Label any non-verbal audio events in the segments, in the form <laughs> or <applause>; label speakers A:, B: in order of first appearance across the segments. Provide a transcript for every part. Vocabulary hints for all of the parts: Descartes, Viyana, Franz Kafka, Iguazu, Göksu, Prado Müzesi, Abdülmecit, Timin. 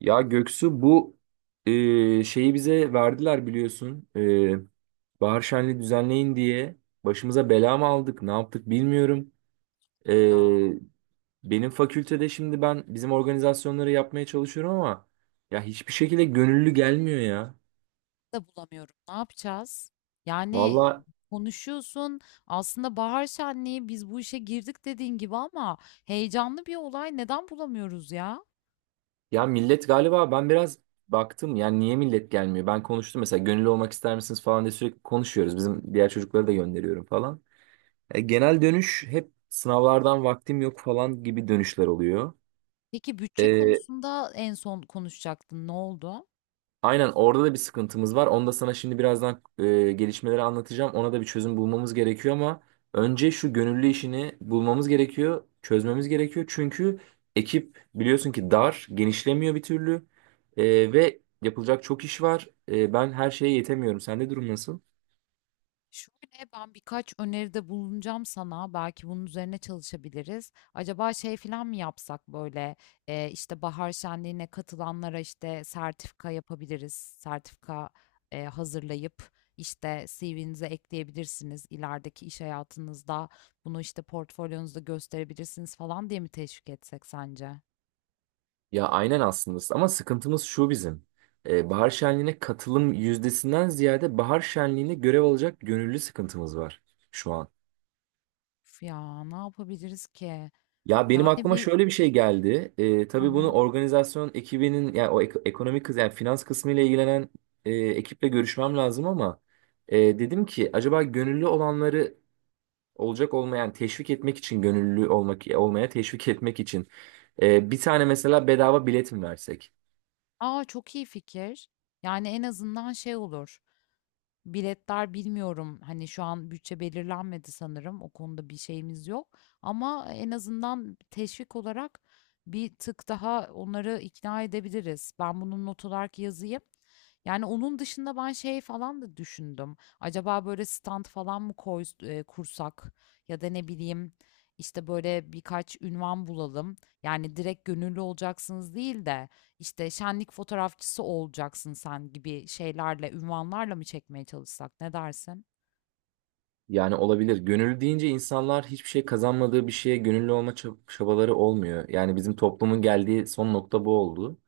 A: Ya Göksu, bu şeyi bize verdiler biliyorsun. Bahar şenliği düzenleyin diye başımıza bela mı aldık, ne yaptık bilmiyorum.
B: Ya
A: E, Benim fakültede şimdi ben bizim organizasyonları yapmaya çalışıyorum ama ya hiçbir şekilde gönüllü gelmiyor ya.
B: da bulamıyorum. Ne yapacağız? Yani
A: Valla,
B: konuşuyorsun. Aslında bahar şenliği biz bu işe girdik dediğin gibi ama heyecanlı bir olay. Neden bulamıyoruz ya?
A: ya millet galiba ben biraz baktım, yani niye millet gelmiyor? Ben konuştum mesela, gönüllü olmak ister misiniz falan diye sürekli konuşuyoruz. Bizim diğer çocukları da gönderiyorum falan. Genel dönüş hep sınavlardan vaktim yok falan gibi dönüşler oluyor.
B: Peki bütçe
A: E,
B: konusunda en son konuşacaktın. Ne oldu?
A: aynen, orada da bir sıkıntımız var. Onu da sana şimdi birazdan gelişmeleri anlatacağım. Ona da bir çözüm bulmamız gerekiyor ama önce şu gönüllü işini bulmamız gerekiyor, çözmemiz gerekiyor. Çünkü ekip biliyorsun ki dar, genişlemiyor bir türlü. Ve yapılacak çok iş var. Ben her şeye yetemiyorum. Sende durum nasıl?
B: Şöyle ben birkaç öneride bulunacağım sana. Belki bunun üzerine çalışabiliriz. Acaba şey falan mı yapsak böyle işte bahar şenliğine katılanlara işte sertifika yapabiliriz. Sertifika hazırlayıp işte CV'nize ekleyebilirsiniz. İlerideki iş hayatınızda bunu işte portfolyonuzda gösterebilirsiniz falan diye mi teşvik etsek sence?
A: Ya aynen aslında, ama sıkıntımız şu bizim. Bahar şenliğine katılım yüzdesinden ziyade bahar şenliğine görev alacak gönüllü sıkıntımız var şu an.
B: Üf ya ne yapabiliriz ki?
A: Ya benim
B: Yani
A: aklıma
B: bir...
A: şöyle bir şey geldi.
B: Hı
A: Tabii bunu
B: hı.
A: organizasyon ekibinin, yani o ekonomik kız, yani finans kısmı ile ilgilenen ekiple görüşmem lazım ama dedim ki acaba gönüllü olanları olacak olmayan, yani teşvik etmek için gönüllü olmaya teşvik etmek için bir tane mesela bedava bilet mi versek?
B: Aa çok iyi fikir. Yani en azından şey olur. Biletler bilmiyorum. Hani şu an bütçe belirlenmedi sanırım. O konuda bir şeyimiz yok. Ama en azından teşvik olarak bir tık daha onları ikna edebiliriz. Ben bunun not olarak yazayım. Yani onun dışında ben şey falan da düşündüm. Acaba böyle stand falan mı koy, kursak ya da ne bileyim işte böyle birkaç ünvan bulalım. Yani direkt gönüllü olacaksınız değil de işte şenlik fotoğrafçısı olacaksın sen gibi şeylerle, ünvanlarla mı çekmeye çalışsak ne dersin?
A: Yani olabilir. Gönüllü deyince insanlar hiçbir şey kazanmadığı bir şeye gönüllü olma çabaları olmuyor. Yani bizim toplumun geldiği son nokta bu oldu.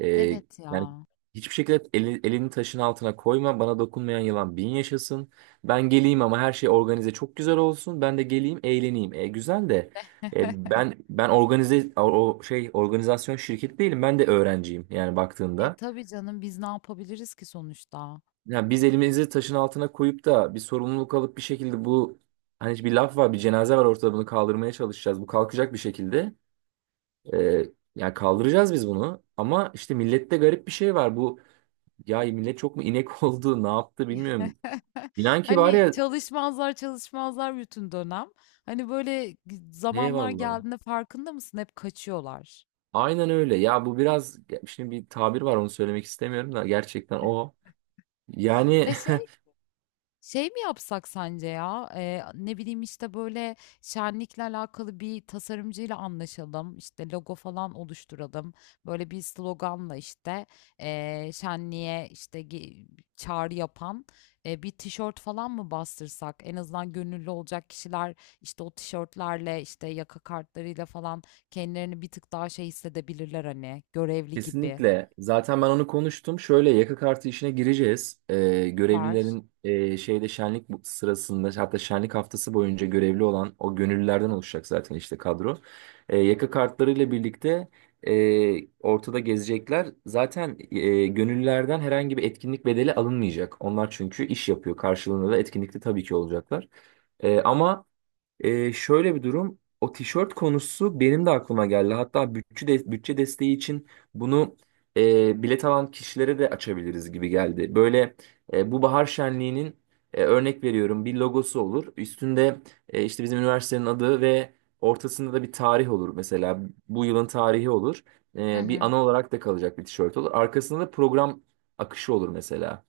A: Ee,
B: Evet
A: Yani
B: ya.
A: hiçbir şekilde elini taşın altına koyma, bana dokunmayan yılan bin yaşasın. Ben geleyim ama her şey organize, çok güzel olsun. Ben de geleyim, eğleneyim. Güzel de
B: <laughs>
A: ben organize, o şey, organizasyon şirketi değilim. Ben de öğrenciyim yani
B: E
A: baktığında.
B: tabii canım biz ne yapabiliriz ki sonuçta?
A: Yani biz elimizi taşın altına koyup da bir sorumluluk alıp bir şekilde bu, hani bir laf var, bir cenaze var ortada, bunu kaldırmaya çalışacağız. Bu kalkacak bir şekilde. Ee, Yani kaldıracağız biz bunu. Ama işte millette garip bir şey var. Bu, ya millet çok mu inek <laughs> oldu ne yaptı bilmiyorum.
B: <laughs>
A: İnan ki var
B: Hani
A: ya,
B: çalışmazlar çalışmazlar bütün dönem. Hani böyle zamanlar
A: eyvallah.
B: geldiğinde farkında mısın? Hep kaçıyorlar.
A: Aynen öyle. Ya bu biraz, şimdi bir tabir var onu söylemek istemiyorum da gerçekten o. Yani.
B: Ve şey. Şey mi yapsak sence ya? Ne bileyim işte böyle şenlikle alakalı bir tasarımcıyla anlaşalım. İşte logo falan oluşturalım. Böyle bir sloganla işte şenliğe işte çağrı yapan bir tişört falan mı bastırsak? En azından gönüllü olacak kişiler işte o tişörtlerle işte yaka kartlarıyla falan kendilerini bir tık daha şey hissedebilirler hani görevli gibi.
A: Kesinlikle. Zaten ben onu konuştum. Şöyle yaka kartı işine gireceğiz.
B: Süper.
A: Görevlilerin şeyde şenlik sırasında, hatta şenlik haftası boyunca görevli olan o gönüllülerden oluşacak zaten işte kadro. Yaka kartlarıyla birlikte ortada gezecekler. Zaten gönüllülerden herhangi bir etkinlik bedeli alınmayacak. Onlar çünkü iş yapıyor. Karşılığında da etkinlikte tabii ki olacaklar. Ama şöyle bir durum. O tişört konusu benim de aklıma geldi. Hatta bütçe desteği için bunu bilet alan kişilere de açabiliriz gibi geldi. Böyle bu bahar şenliğinin, örnek veriyorum, bir logosu olur. Üstünde işte bizim üniversitenin adı ve ortasında da bir tarih olur. Mesela bu yılın tarihi olur. Bir ana olarak da kalacak bir tişört olur. Arkasında da program akışı olur mesela.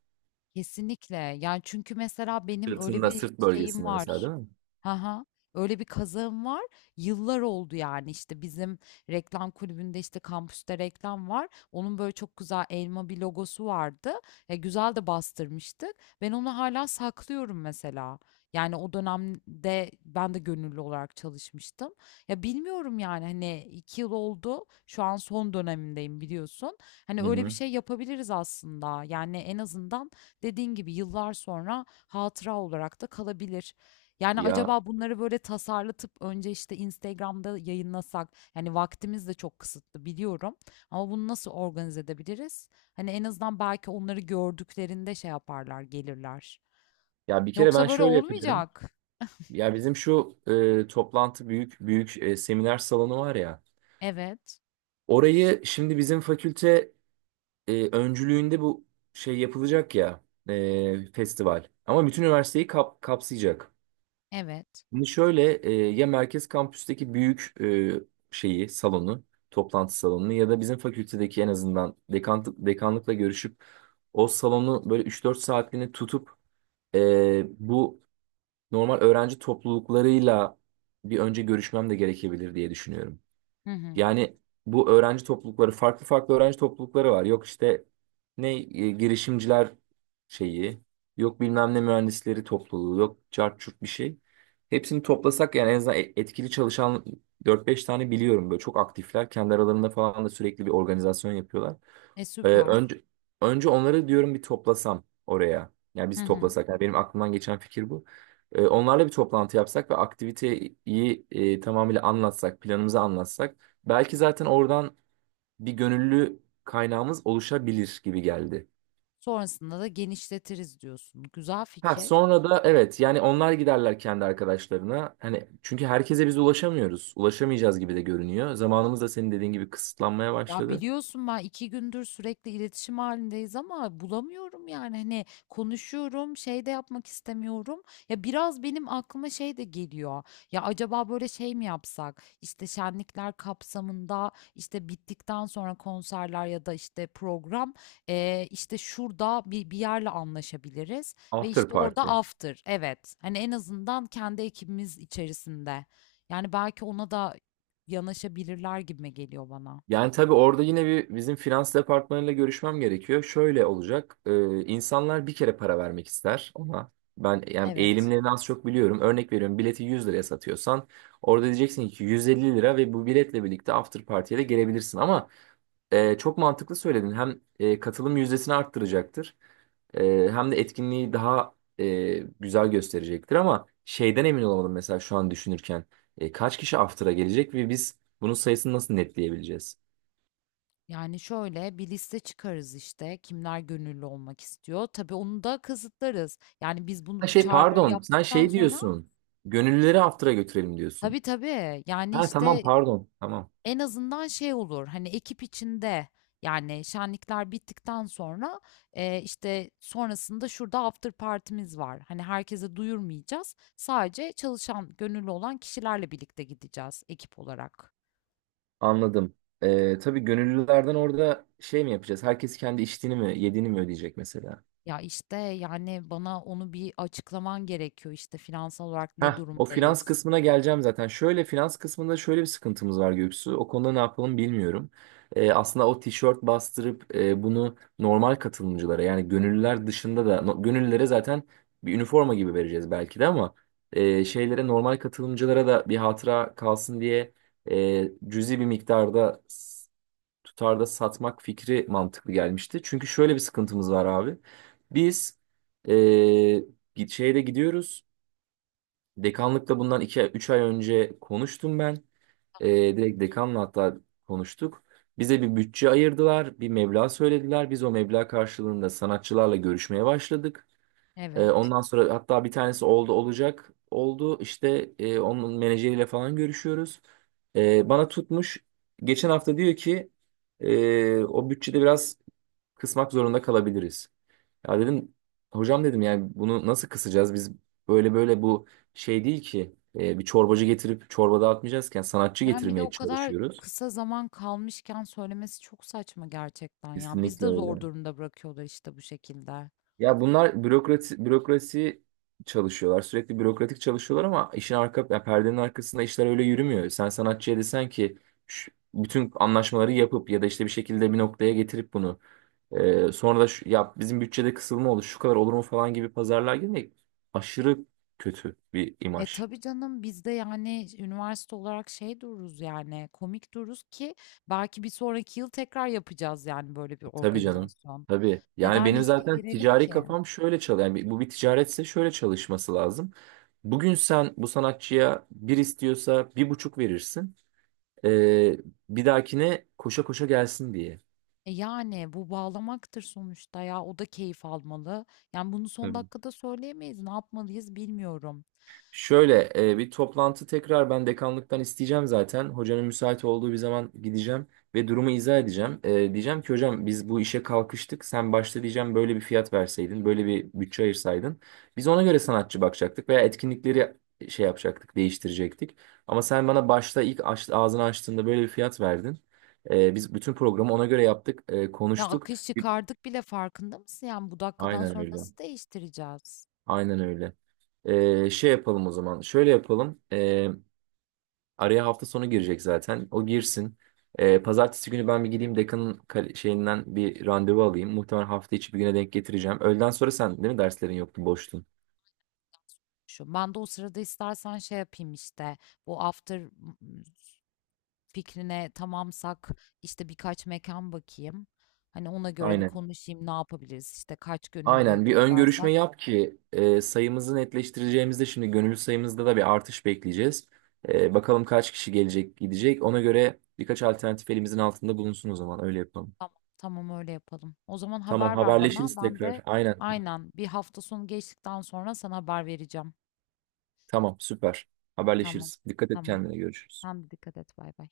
B: Kesinlikle. Yani çünkü mesela benim öyle
A: Sırtında,
B: bir
A: sırt
B: şeyim
A: bölgesinde mesela,
B: var.
A: değil
B: Ha. Öyle bir kazağım var. Yıllar oldu yani işte bizim reklam kulübünde işte kampüste reklam var. Onun böyle çok güzel elma bir logosu vardı. Güzel de bastırmıştık. Ben onu hala saklıyorum mesela. Yani o dönemde ben de gönüllü olarak çalışmıştım. Ya bilmiyorum yani hani 2 yıl oldu. Şu an son dönemindeyim biliyorsun. Hani
A: mi? Hı
B: öyle bir
A: hı.
B: şey yapabiliriz aslında. Yani en azından dediğin gibi yıllar sonra hatıra olarak da kalabilir. Yani
A: Ya
B: acaba bunları böyle tasarlatıp önce işte Instagram'da yayınlasak, yani vaktimiz de çok kısıtlı biliyorum ama bunu nasıl organize edebiliriz? Hani en azından belki onları gördüklerinde şey yaparlar, gelirler.
A: ya bir kere ben
B: Yoksa böyle
A: şöyle yapacağım.
B: olmayacak.
A: Ya bizim şu toplantı, büyük büyük seminer salonu var ya.
B: Evet,
A: Orayı şimdi bizim fakülte öncülüğünde bu şey yapılacak ya, festival. Ama bütün üniversiteyi kapsayacak.
B: evet.
A: Şimdi şöyle ya merkez kampüsteki büyük şeyi salonu toplantı salonunu ya da bizim fakültedeki, en azından dekanlıkla görüşüp o salonu böyle 3-4 saatliğini tutup bu normal öğrenci topluluklarıyla bir önce görüşmem de gerekebilir diye düşünüyorum.
B: Hı hı.
A: Yani bu öğrenci toplulukları, farklı farklı öğrenci toplulukları var. Yok işte ne girişimciler şeyi, yok bilmem ne mühendisleri topluluğu, yok cart curt bir şey. Hepsini toplasak yani en azından etkili çalışan dört beş tane biliyorum, böyle çok aktifler. Kendi aralarında falan da sürekli bir organizasyon yapıyorlar.
B: E
A: Ee,
B: süper.
A: önce önce onları diyorum bir toplasam oraya. Yani
B: Hı
A: biz
B: hı.
A: toplasak. Yani benim aklımdan geçen fikir bu. Onlarla bir toplantı yapsak ve aktiviteyi tamamıyla anlatsak, planımızı anlatsak. Belki zaten oradan bir gönüllü kaynağımız oluşabilir gibi geldi.
B: Sonrasında da genişletiriz diyorsun. Güzel
A: Ha
B: fikir.
A: sonra da evet, yani onlar giderler kendi arkadaşlarına. Hani çünkü herkese biz ulaşamıyoruz. Ulaşamayacağız gibi de görünüyor. Zamanımız da senin dediğin gibi kısıtlanmaya
B: Ya
A: başladı.
B: biliyorsun ben iki gündür sürekli iletişim halindeyiz ama bulamıyorum yani hani konuşuyorum şey de yapmak istemiyorum. Ya biraz benim aklıma şey de geliyor. Ya acaba böyle şey mi yapsak? İşte şenlikler kapsamında işte bittikten sonra konserler ya da işte program işte şurada bir yerle anlaşabiliriz ve
A: After
B: işte orada
A: party.
B: after evet hani en azından kendi ekibimiz içerisinde. Yani belki ona da yanaşabilirler gibime geliyor bana.
A: Yani tabii orada yine bir bizim finans departmanıyla görüşmem gerekiyor. Şöyle olacak. İnsanlar bir kere para vermek ister ona. Ben yani
B: Evet.
A: eğilimlerini az çok biliyorum. Örnek veriyorum, bileti 100 liraya satıyorsan orada diyeceksin ki 150 lira ve bu biletle birlikte after party'ye de gelebilirsin. Ama çok mantıklı söyledin. Hem katılım yüzdesini arttıracaktır. Hem de etkinliği daha güzel gösterecektir, ama şeyden emin olamadım mesela şu an düşünürken. Kaç kişi after'a gelecek ve biz bunun sayısını nasıl netleyebileceğiz?
B: Yani şöyle bir liste çıkarız işte kimler gönüllü olmak istiyor. Tabii onu da kısıtlarız. Yani biz
A: Ha
B: bunu
A: şey,
B: çağrıları
A: pardon, sen
B: yaptıktan
A: şey
B: sonra
A: diyorsun. Gönüllüleri after'a götürelim diyorsun.
B: tabii tabii yani
A: Ha tamam,
B: işte
A: pardon, tamam,
B: en azından şey olur hani ekip içinde yani şenlikler bittikten sonra işte sonrasında şurada after partimiz var. Hani herkese duyurmayacağız. Sadece çalışan gönüllü olan kişilerle birlikte gideceğiz ekip olarak.
A: anladım. Tabii gönüllülerden orada şey mi yapacağız? Herkes kendi içtiğini mi yediğini mi ödeyecek mesela?
B: Ya işte yani bana onu bir açıklaman gerekiyor işte finansal olarak
A: Heh,
B: ne
A: o finans
B: durumdayız.
A: kısmına geleceğim zaten. Şöyle, finans kısmında şöyle bir sıkıntımız var Göksu. O konuda ne yapalım bilmiyorum. Aslında o tişört bastırıp bunu normal katılımcılara, yani gönüllüler dışında da, gönüllülere zaten bir üniforma gibi vereceğiz belki de, ama şeylere, normal katılımcılara da bir hatıra kalsın diye cüzi bir miktarda tutarda satmak fikri mantıklı gelmişti. Çünkü şöyle bir sıkıntımız var abi. Biz e, şeyde gidiyoruz. Dekanlıkla bundan 2-3 ay önce konuştum ben. Ee, Direkt dekanla hatta konuştuk. Bize bir bütçe ayırdılar, bir meblağ söylediler. Biz o meblağ karşılığında sanatçılarla görüşmeye başladık.
B: Evet.
A: Ondan sonra hatta bir tanesi oldu olacak oldu. İşte onun menajeriyle falan görüşüyoruz. Bana tutmuş. Geçen hafta diyor ki o bütçede biraz kısmak zorunda kalabiliriz. Ya dedim, hocam dedim, yani bunu nasıl kısacağız? Biz böyle böyle, bu şey değil ki bir çorbacı getirip çorba dağıtmayacağızken sanatçı
B: Yani bir de
A: getirmeye
B: o kadar
A: çalışıyoruz.
B: kısa zaman kalmışken söylemesi çok saçma gerçekten ya. Biz de
A: Kesinlikle
B: zor
A: öyle.
B: durumda bırakıyorlar işte bu şekilde.
A: Ya bunlar bürokrasi bürokrasi çalışıyorlar. Sürekli bürokratik çalışıyorlar ama işin arka, yani perdenin arkasında işler öyle yürümüyor. Sen sanatçıya desen ki bütün anlaşmaları yapıp ya da işte bir şekilde bir noktaya getirip bunu sonra da şu, ya bizim bütçede kısılma olur şu kadar olur mu falan gibi pazarlığa girmek aşırı kötü bir
B: E
A: imaj.
B: tabii canım biz de yani üniversite olarak şey dururuz yani komik dururuz ki belki bir sonraki yıl tekrar yapacağız yani böyle bir
A: Tabii canım.
B: organizasyon.
A: Tabii. Yani
B: Neden
A: benim
B: riske
A: zaten
B: girelim
A: ticari
B: ki?
A: kafam şöyle çalışıyor. Yani bu bir ticaretse şöyle çalışması lazım. Bugün sen bu sanatçıya bir istiyorsa bir buçuk verirsin. Ee, Bir dahakine koşa koşa gelsin diye.
B: E yani bu bağlamaktır sonuçta ya o da keyif almalı. Yani bunu son dakikada söyleyemeyiz. Ne yapmalıyız bilmiyorum.
A: Şöyle bir toplantı tekrar ben dekanlıktan isteyeceğim zaten. Hocanın müsait olduğu bir zaman gideceğim ve durumu izah edeceğim. Diyeceğim ki hocam biz bu işe kalkıştık. Sen başta diyeceğim böyle bir fiyat verseydin, böyle bir bütçe ayırsaydın. Biz ona göre sanatçı bakacaktık veya etkinlikleri şey yapacaktık, değiştirecektik. Ama sen bana başta ilk ağzını açtığında böyle bir fiyat verdin. Biz bütün programı ona göre yaptık,
B: Ya
A: konuştuk.
B: akış çıkardık bile farkında mısın? Yani bu dakikadan
A: Aynen
B: sonra
A: öyle.
B: nasıl değiştireceğiz?
A: Aynen öyle. Şey yapalım o zaman. Şöyle yapalım. Araya hafta sonu girecek zaten. O girsin. Pazartesi günü ben bir gideyim dekanın şeyinden bir randevu alayım. Muhtemelen hafta içi bir güne denk getireceğim. Öğleden sonra sen değil mi, derslerin yoktu boştun.
B: Şu ben de o sırada istersen şey yapayım işte bu after m- fikrine tamamsak işte birkaç mekan bakayım. Hani ona göre bir
A: Aynen.
B: konuşayım ne yapabiliriz işte kaç gönüllü
A: Aynen bir ön görüşme
B: toplarsak.
A: yap ki sayımızı netleştireceğimizde, şimdi gönüllü sayımızda da bir artış bekleyeceğiz. Bakalım kaç kişi gelecek gidecek. Ona göre birkaç alternatif elimizin altında bulunsun, o zaman öyle yapalım.
B: Tamam, tamam öyle yapalım. O zaman
A: Tamam,
B: haber ver bana.
A: haberleşiriz
B: Ben
A: tekrar.
B: de
A: Aynen.
B: aynen 1 hafta sonu geçtikten sonra sana haber vereceğim.
A: Tamam, süper.
B: Tamam,
A: Haberleşiriz. Dikkat et
B: tamam.
A: kendine, görüşürüz.
B: Sen de dikkat et. Bay bay.